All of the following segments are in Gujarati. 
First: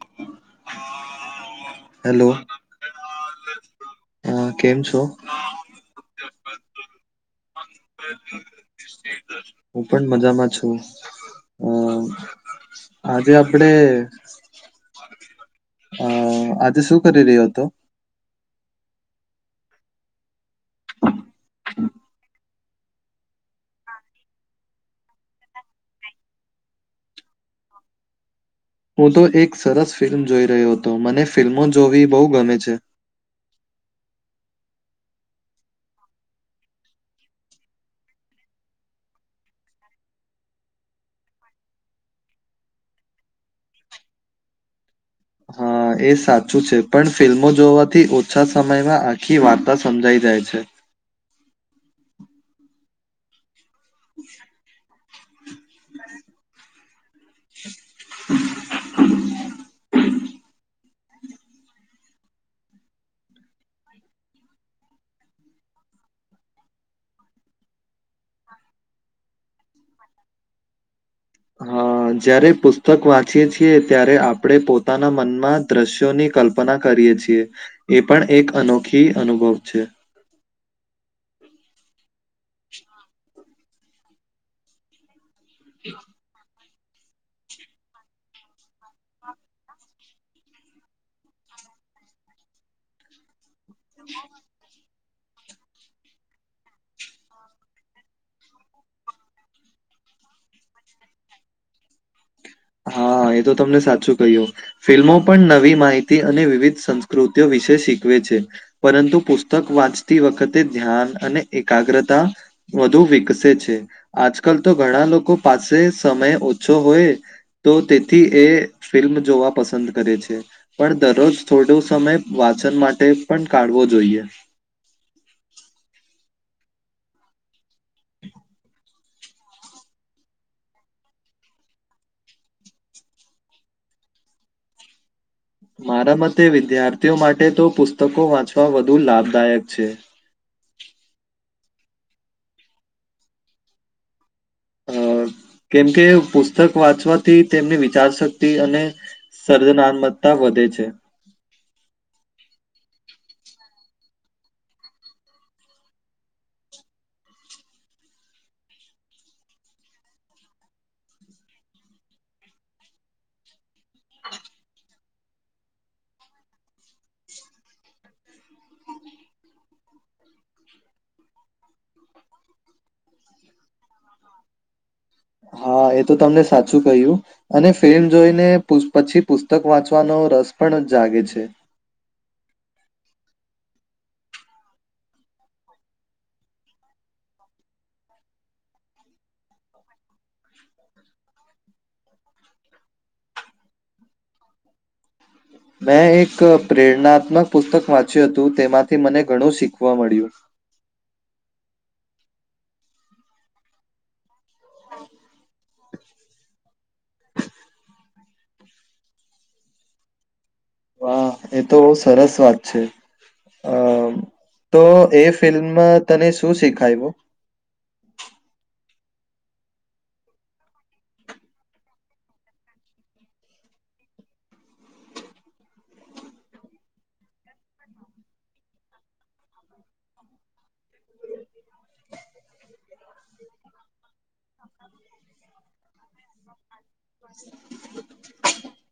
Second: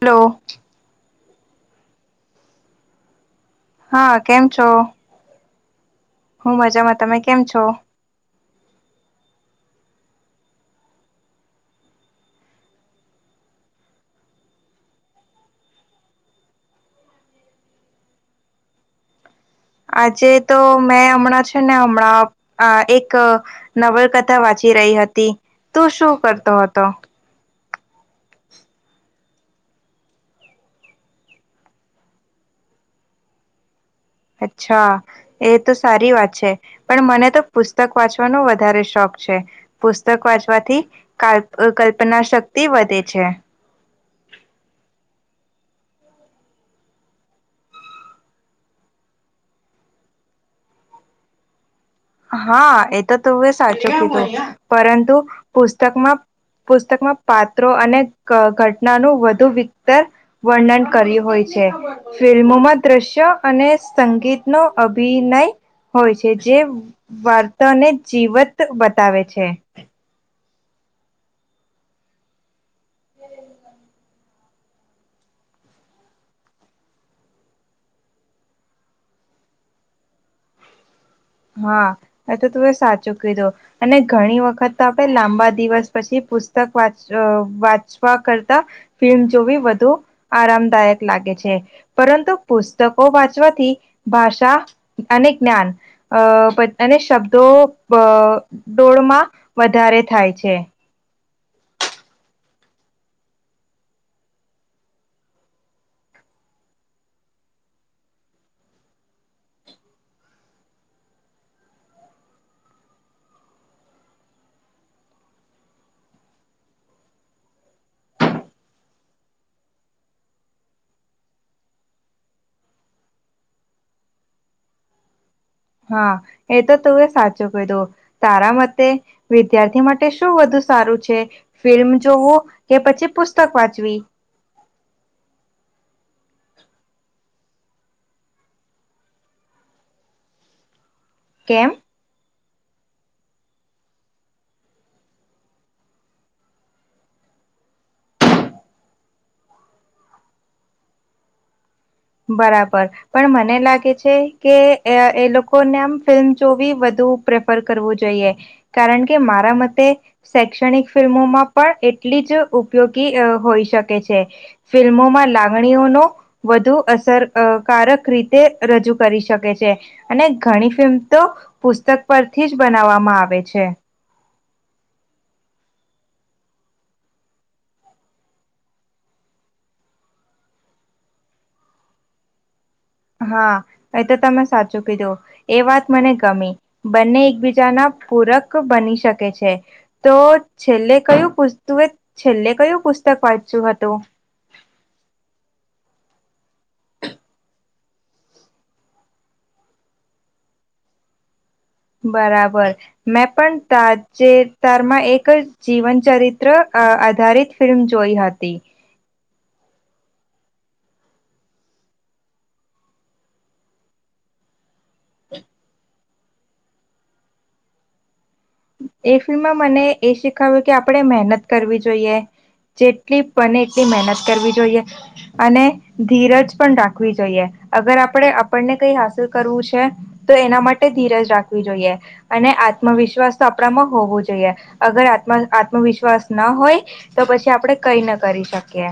હલો હેલો હ કેમ છો હું મજામાં તમે કેમ છો હું પણ મજામાં છું અ આજે આ આપડે અ આજે શું કરી રહ્યો હતો આજે તો મેં હમણાં છે ને હમણાં એક નવલકથા વાંચી એ રહી હતી તું શું કરતો હતો હું તો એક સરસ ફિલ્મ જોઈ રહ્યો હતો મને ફિલ્મો જોવી બહુ ગમે છે [inaudible] અચ્છા એ તો સારી વાત છે પણ મને તો પુસ્તક વાંચવાનો વધારે શોખ છે પુસ્તક વાંચવાથી કલ્પના શક્તિ વધે છે [inaudible] હા એ સાચું છે પણ ફિલ્મો જોવાથી ઓછા સમયમાં આખી વાર્તા સમજાઈ જાય છે [inaudible] હા એ તો તો સાચું પરંતુ પુસ્તકમાં પુસ્તકમાં પાત્રો અને ઘટનાનું વધુ વિતર વર્ણન કર્યું હોય છે ફિલ્મોમાં દ્રશ્ય અને સંગીતનો અભિનય હોય છે જે વર્તને જીવત બતાવે છે હ જયારે પુસ્તક વાંચીએ છીએ ત્યારે આપણે પોતાના મનમાં દ્રશ્યોની કલ્પના કરીએ છીએ એ પણ એક અનોખી અનુભવ છે હા એ તો તું સાચું કીધું અને ઘણી વખત તો આપણે લાંબા દિવસ પછી પુછ પુસ્તક વાંચવા કરતા ફિલ્મ જોવી વધુ આરામદાયક લાગે છે પરંતુ પુસ્તકો વાંચવાથી ભાષા અને જ્ઞાન અ અને શબ્દો અ ડોળમાં વધારે થાય છે હા એ તો તમને સાચું કહ્યું ફિલ્મો પણ નવી માહિતી અને વિવિધ સંસ્કૃતિઓ વિષે શીખવે છે પરંતુ પુસ્તક વાંચતી વખતે ધ્યાન અને એકાગ્રતા વધુ વિકસે છે આજકાલ તો ઘણા લોકો પાસે સમય ઓછો હોય તો તેથી એ ફિલ્મ જોવા પસંદ કરે છે પણ દરરોજ થોડો સમય વાત શિજ્ઞણ માટે પણ કાઢવો જોઈએ [inaudible] હા એ તો તું એ સાચો કહીધો તારા મતે વિદ્યાર્થી માટે શું વધુ સારું છે ફિલ્મ જોવો કે પછી પુસ્તક વાંચવી મારા મતે વિદ્યાર્થીઓ માટે તો પુસ્તકો વાંચવા વધુ લાભદાયક છે કેમ [inaudible] કેમકે પુસ્તક વાંચવાથી તેમની વિચારશક્તિ અને સર્જનાત્મતા વધે છે. [inaudible] બરાબર પણ મને લાગે છે કે એ લોકોને આમ ફિલ્મ જોવી વધુ પ્રેફર કરવું જોઈએ. કારણ કે મારા મતે શૈક્ષણિક ફિલ્મોમાં પણ એટલી જ ઉપયોગી આ હોઈ શકે છે. ફિલ્મોમાં લાગણીઓનો વધુ અસરકારક રીતે રજૂ કરી શકે છે અને ઘણી ફિલ્મ તો સ્તક પરથી જ બનાવવામાં આવે છે. હા. હા, એ તો તમને સાચું કહ્યું, અને ફિલ્મ જોઈને પુસ્પ પછી પુસ્તક વાંચવાનો રસ પણ જાગે છે. હ હા, એ તો તમે સાચું કીધું. એ વાત મને ગમી. બંને એકબીજાના પૂરક બની શકે છે. તો છેલ્લે કયું પુસ તુએ છેલ્લે કયું પુત સ્ત પર્ચી વાતો [unintelligible] મેં એક પ્રેરણાત્મક પુસ્તક વાંચ્યું હતું. તેમાંથી મને ઘણું શીખવા મળ્યું. હ બરાબર મેં પણ તાં જે સ્તારમાં એક જીવન ચરિત્ર આધારિત ફિલ્મ જોઈ હતી. વાહ, એ તો સરસ વાત છે. અ તો એ ફિલ્મમાં તને શું શીખાઈવું? એ ફિલ્મમાં મને એ શીખાવ્યું કે આપણેે મહેનત કરવી જોઈએ જેટલી બને એટલી મહેનત કરવી જોઈએ અને ધીરજ પણ રાખવી જોઈએ. અગર આપડે આપડને કઈ હાંસલ કરવું છે, તો એના માટે ધીરજ રાખવી જોઈએ. અને આત્મવિશ્વાસ તો આપડામાં હોવો જોઈએ. અગર આત્મા-આત્મવિશ્વાસ ના હોય તો પછી આપડે કઈ ન કરી શકીએ.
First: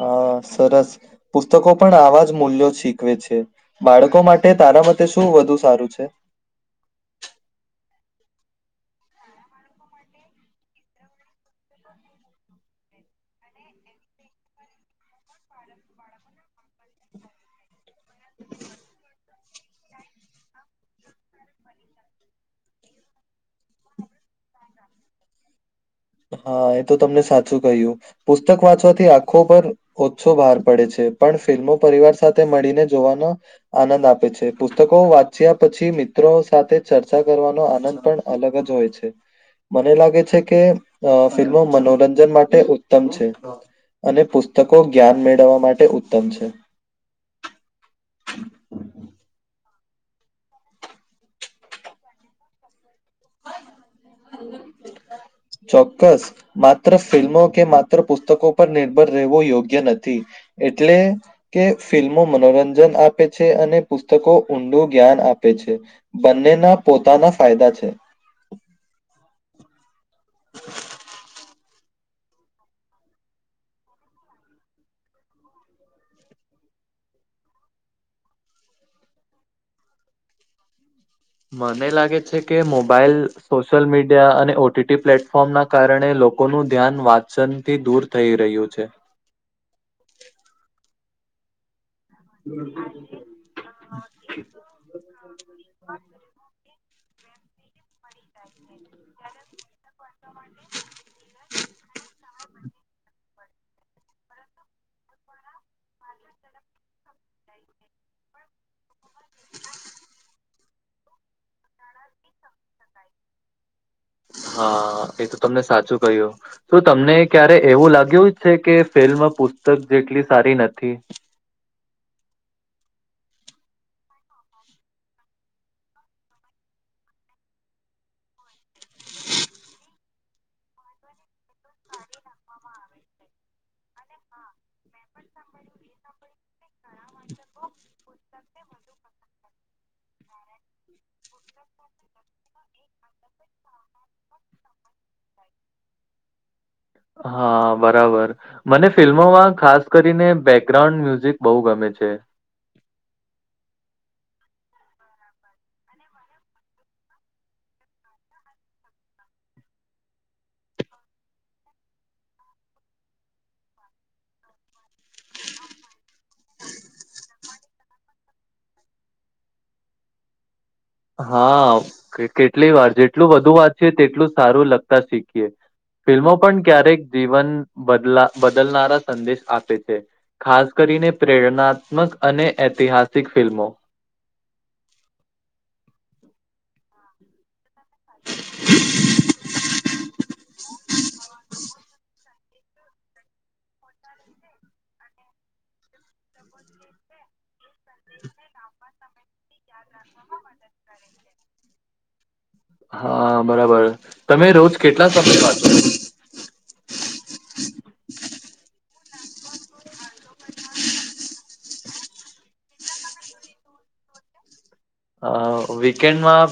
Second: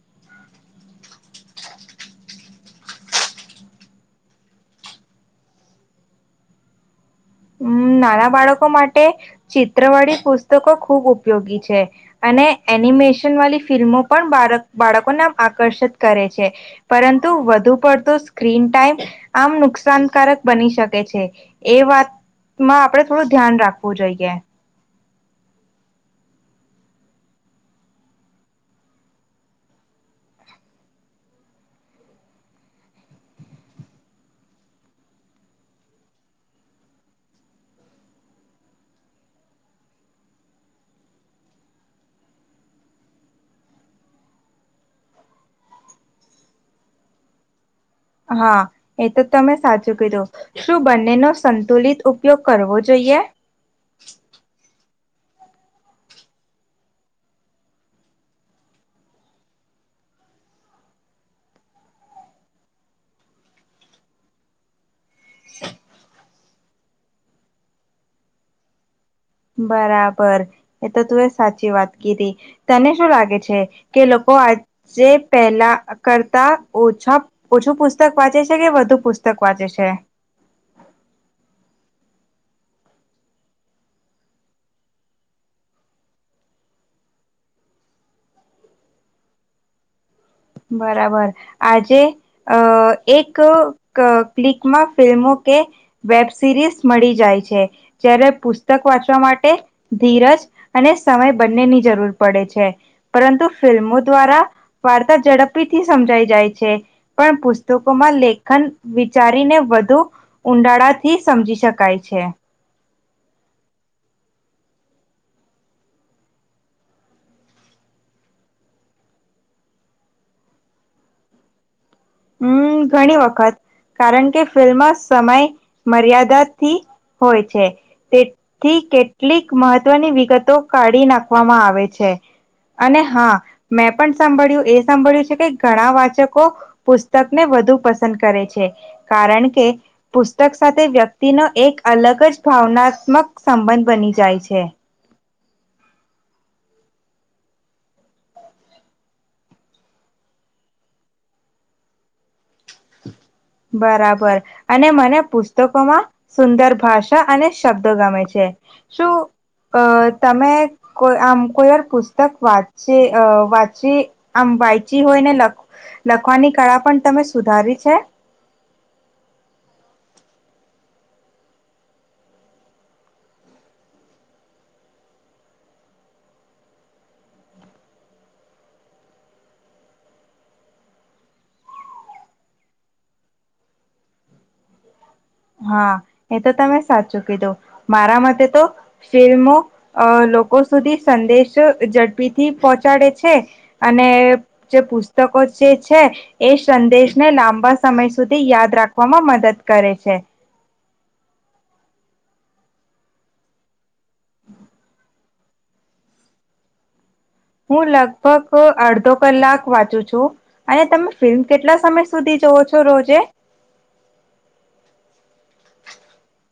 હા, સરસ. પુસ્તકો પણ આવા જ મૂલ્યો શીખવે છે. બાળકો માટે ત તારા મતે શું વધુ સારું છે? [inaudible] અમ નાના બાળકો માટે ચિત્રવાળી પુસ્તકો ખુબ ઉપયોગી છે અ અને એનિમેશન વાલી ફિલ્મો પણ બારક-બાળકોને આકર્ષિત કરે છે. પરંતુ વધુ પડતો સ્ક્રીન ટાઈમ, આમ નુકસા નુકસાનકારક બની શકે છે એ વાત મા આપડે થોડું ધ્યાન રાખવું જોઈએ. હઅ, એ તો તમને સાચું કહ્યું. પુસ્તક વાંચવાથી આંખો પર ઓછો ભાર પડે છે. રે પણ ફિલ્મો પરિવાર સાથે મળીને જોવાનો આનંદ આપે છ. પુસ્તકો વાંચ્યા પછી મિત્રો સાથે ચર્ચા કરવાનો આનંદ પણ અલગ જ હોય છે. મને લાગે છે કે અ ફિલ્મો મનોરંજન માટે ઉત્તમ છે. અને પુસ્તકો જ્ઞાન મેળવવા માટે ઉત્તમ છે. હા, એ તો તમે સાચું કીધું. શું બંને નો સંતુલિત ઉપયોગ કરવો જોઈએ? એ ચોક્કસ. માત્ર ફિલ્મો કે માત્ર પુસ્તકો પર નિર્ભર રહેવો યોગ્ય નથી. એટલે કે ફિલ્મો મનોરંજન આપે છે અને પુસ્તકો ઊંડું જ્ઞાન આપે છે. બંનેના પોતાના ફાયદા છે. બરાબર. એ તો તું એ સાચી વાત કીધી. તને શું લાગે છે? કે લોકો આજે પહેલા કરતા ઓ છો. ઓછું પુસ્તક વાંચે છે કે વધુ પુસ્તક વાંચે છે? મને લાગે છે કે, મોબાઈલ, સોશિયલ મીડિયા અને ઓટીટી પ્લેટફોર્મના કારણે લો લોકોનું ધ્યાન વાચનથી દૂર થઈ રહ્યું છે. બરાબર, આજે અ એક ક્લિકમાં ફિલ્મો કે વેબ સિરીઝ મળી જાય છે જ્યારે પુસ્ત પુતક વાંચવા માટે ધીરજ અને સમય બંનેની જરૂર પડે છે પરંતુ ફિલ્મો દ્વારા વા ઝડપીથી સમજાઈ જાય છે પણ પુસ્તકોમાં લેખન વિચારીને વધુ ઉઊંડાળાથી સમજી શકાય છે હા એ તો તમને સાચું કહ્યું તો તમને ક્યારે એવું લાગ્યું જ છે કે ફિલ્મ પ પુસ્તક જેટલી સારી નથી હ હમ ઘણી વખત કારણ કે ફિલ્મ સમય મર્યાદાથી હોય છે તેથી કેટલીક મહત્વની વિગતો કાઢી નાખવામાં આવે છે અને હા મેં પણ સાંભળ્યું એ સાંભળ્યું છે કે ઘણા વાચકો પુસ્તકને વધુ પસંદ કરે છે કારણ કે પુસ્તક સાથે વ્યક્તિનો એક અલગ જ ભાવનાત્મક સંબંધ બની જાય છે હમ હા બરાબર મને ફિલ્મોમાં ખાસ કરીને બેકગ્રાઉન્ડ મ્યુઝિક બહુ ગમે છે છે હ બરાબર અને મને પુસ્તકોમાં સુંદર ભાષા અને શબ્દો ગમે છે. શું? અ તમે કો આમ કોઈર પુસ્તક વાંચી વાંચી આ [inaudible] વાંચી હોય ને લખવાની કળા પણ તમે સુધારી છે? હાકે કેટલી વાર જેટલું વધુ વાત છે તેટલું સારું લગતા શીખીએ. ફિલ્મો પણ ક્યારેક જીવન બદલા બદલનારા સંદેશ આપે છે. ખાસ કરી ને પ્રેરણાત્મક અને ઐતિહાસિક ફિલ્મો. [inaudible] હા એ તો તમે સાચું કીધું મારા માટે તો ફિલ્મો. અ લોકો સુધી સંદેશ ઝડપી થી પહોંચાડે છે અને જે પુસ્તકો જે છે એ સંદેશને લાંબા સમય સુધી યાદ રાખવામાં મદદ કરે છે. [inaudible] હા બરાબર તમે રોજ કેટલા સમય વાચો? હું લગભગ અડધો કલાક વાંચું છું અને તમે ફિલ્મ કેટલા સમય સુધી જવ છો રોજે? [inaudible] અ વીકેન્ડમાં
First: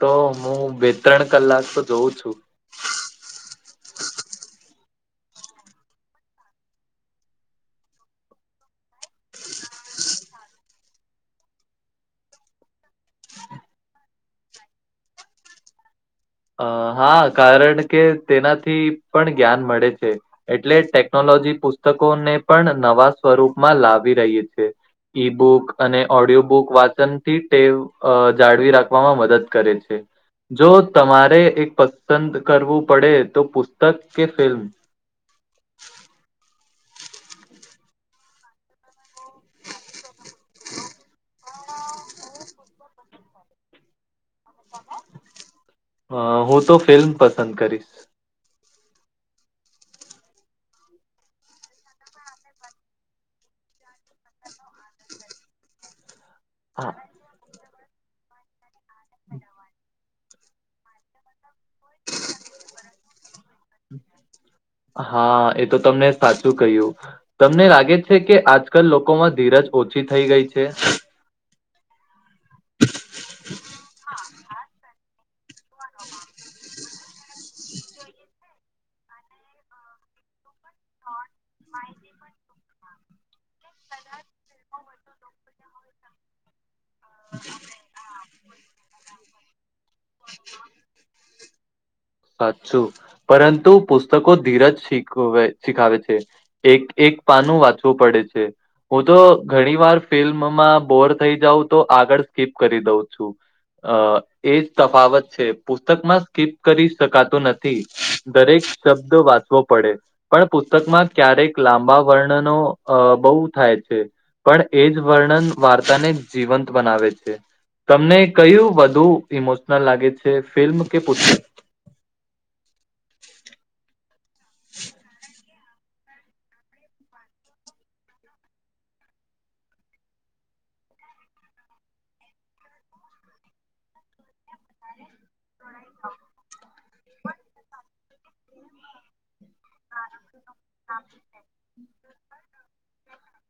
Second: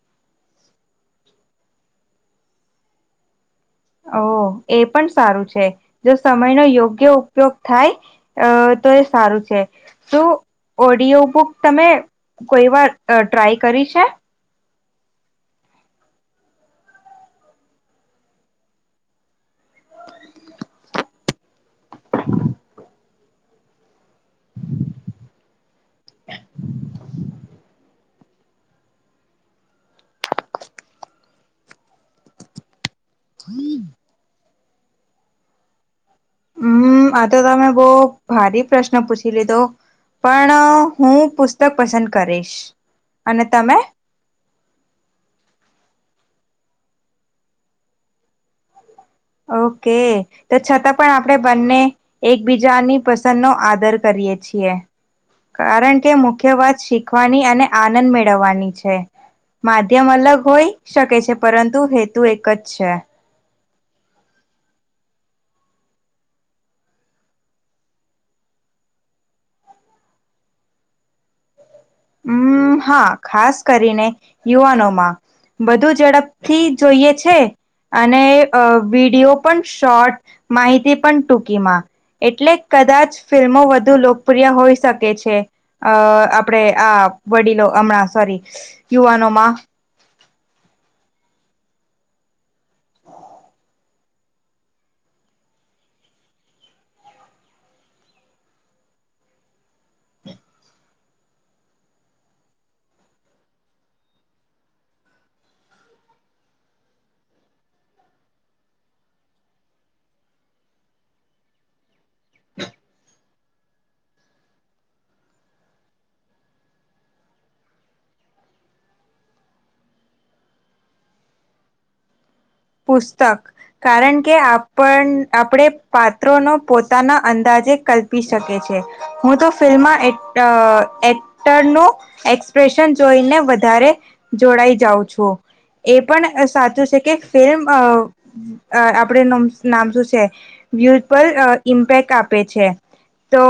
તો હું બે ત્રણ કલાક તો જોઉં છું. ઓ એ પણ સારું છે જો સમયનો યોગ્ય ઉપયોગ થાય અ તો એ સારું છે. શું ઓડિયો બુક તમે કોઈ વાર ટ્રાય કરી છે? અ હા કારણ કે તેનાથી પણ જ્ઞાન મળે છે એટલે ટેકનોલો લોજી પુસ્તકોને પણ નવા સ્વરૂપમાં લાભ આવી રહી છે ઈ બુક અને ઓડિયો બુક વાંચન થી ટેવ અ જાળવી રાખવામાં મદદ કરે છે. જો તમારે એક પસંદ કરવું પડે તો પુસ્તક કે ફિલ્મ? હમ આ તો તમે બહ ભારી પ્રશ્ન પૂછી લીધો. પણ હું પુસ્તક પસંદ કરીશ અને તમે? [inaudible] હ હું તો ફિલ્મ પસંદ કરીશ. ઓકે તો છતાં પણ આપણે બંને એકબીજાની પસંદ નો આદર કરીએ. છીએ કારણ કે મુખ્ય વાત હા શીખવાની અને આનંદ મેળવવાની છે. માધ્યમ અલગ હોઈ શકે છે પરંતુ હેતુ એક જ છે. હા એ તો તમને સાચું કહ્યું તમને લાગે છે કે આજકાલ લોકોમાં ધીરજ ઓછી થઈ ગઈ છે? હમ, હા ખાસ કરીને યુવાનોમાં. બધું ઝડપથી જોઈએ છે. અને વિડીયો પણ શોર્ટ માહિતી પણ ટૂંકીમાં. એટલે કદાચ ફિલ્મો વધુ લોકપ્રિય હોઈ શકે છે અ આપણેે આ વડીલો હમણાં સોરી યુવાનોમાં. સાચું પરંતુ પુસ્તકો ધીરજ શીખ શીખાવે છે. એક એક એક પાનું વાંચવું પડે છે. હું તો ઘણી વાર ફિલ્મમાં બોર થઈ જાઉં તો આગળ સ્કીપ કરી દઉં છું. અ એજ તફાવત છે પુસ્તકમાં સ્કીપ કરીશ શકાતું નથી દરેક શબ્દ વાંચવો પડે પણ પુસ્તકમાં ક્યારેક લાંબા વર્ણનો અ બહુ થાય છે. પણ એ જ વર્ણન વાર્તાને જીવંત બનાવે છે. તમને કયું વધુ ઇમોશનલ લાગે છે ફિલ્મ કે પુસ્તક? પુસ્તક કારણ કે આપ આપણે પાત્રો નો પોતાના અંદાજ કલ્પી શકે છે હું તો ફિલ્મમાં એક્ટર નો એક્સપ વેશન જોઈને વધારે જોડાઈ જાઉં છું એ પણ સાચું છે કે સેમ આપણે ન નામ શું છે વ્યુઝ પર ઇમ્પેક્ટ આપે છે. તો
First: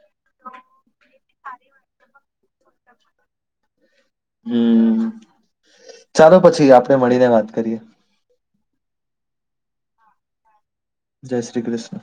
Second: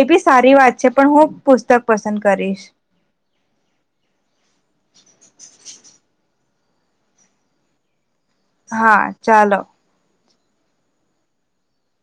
એ બી સારી વાત છે પણ હું પુસ્તક પસંદ કરીશ. [inaudible] હમ ચાલો પછી આપણે મળીને વાત કરીએ. હા ચાલો. જય શ્રી કૃષ્ણ.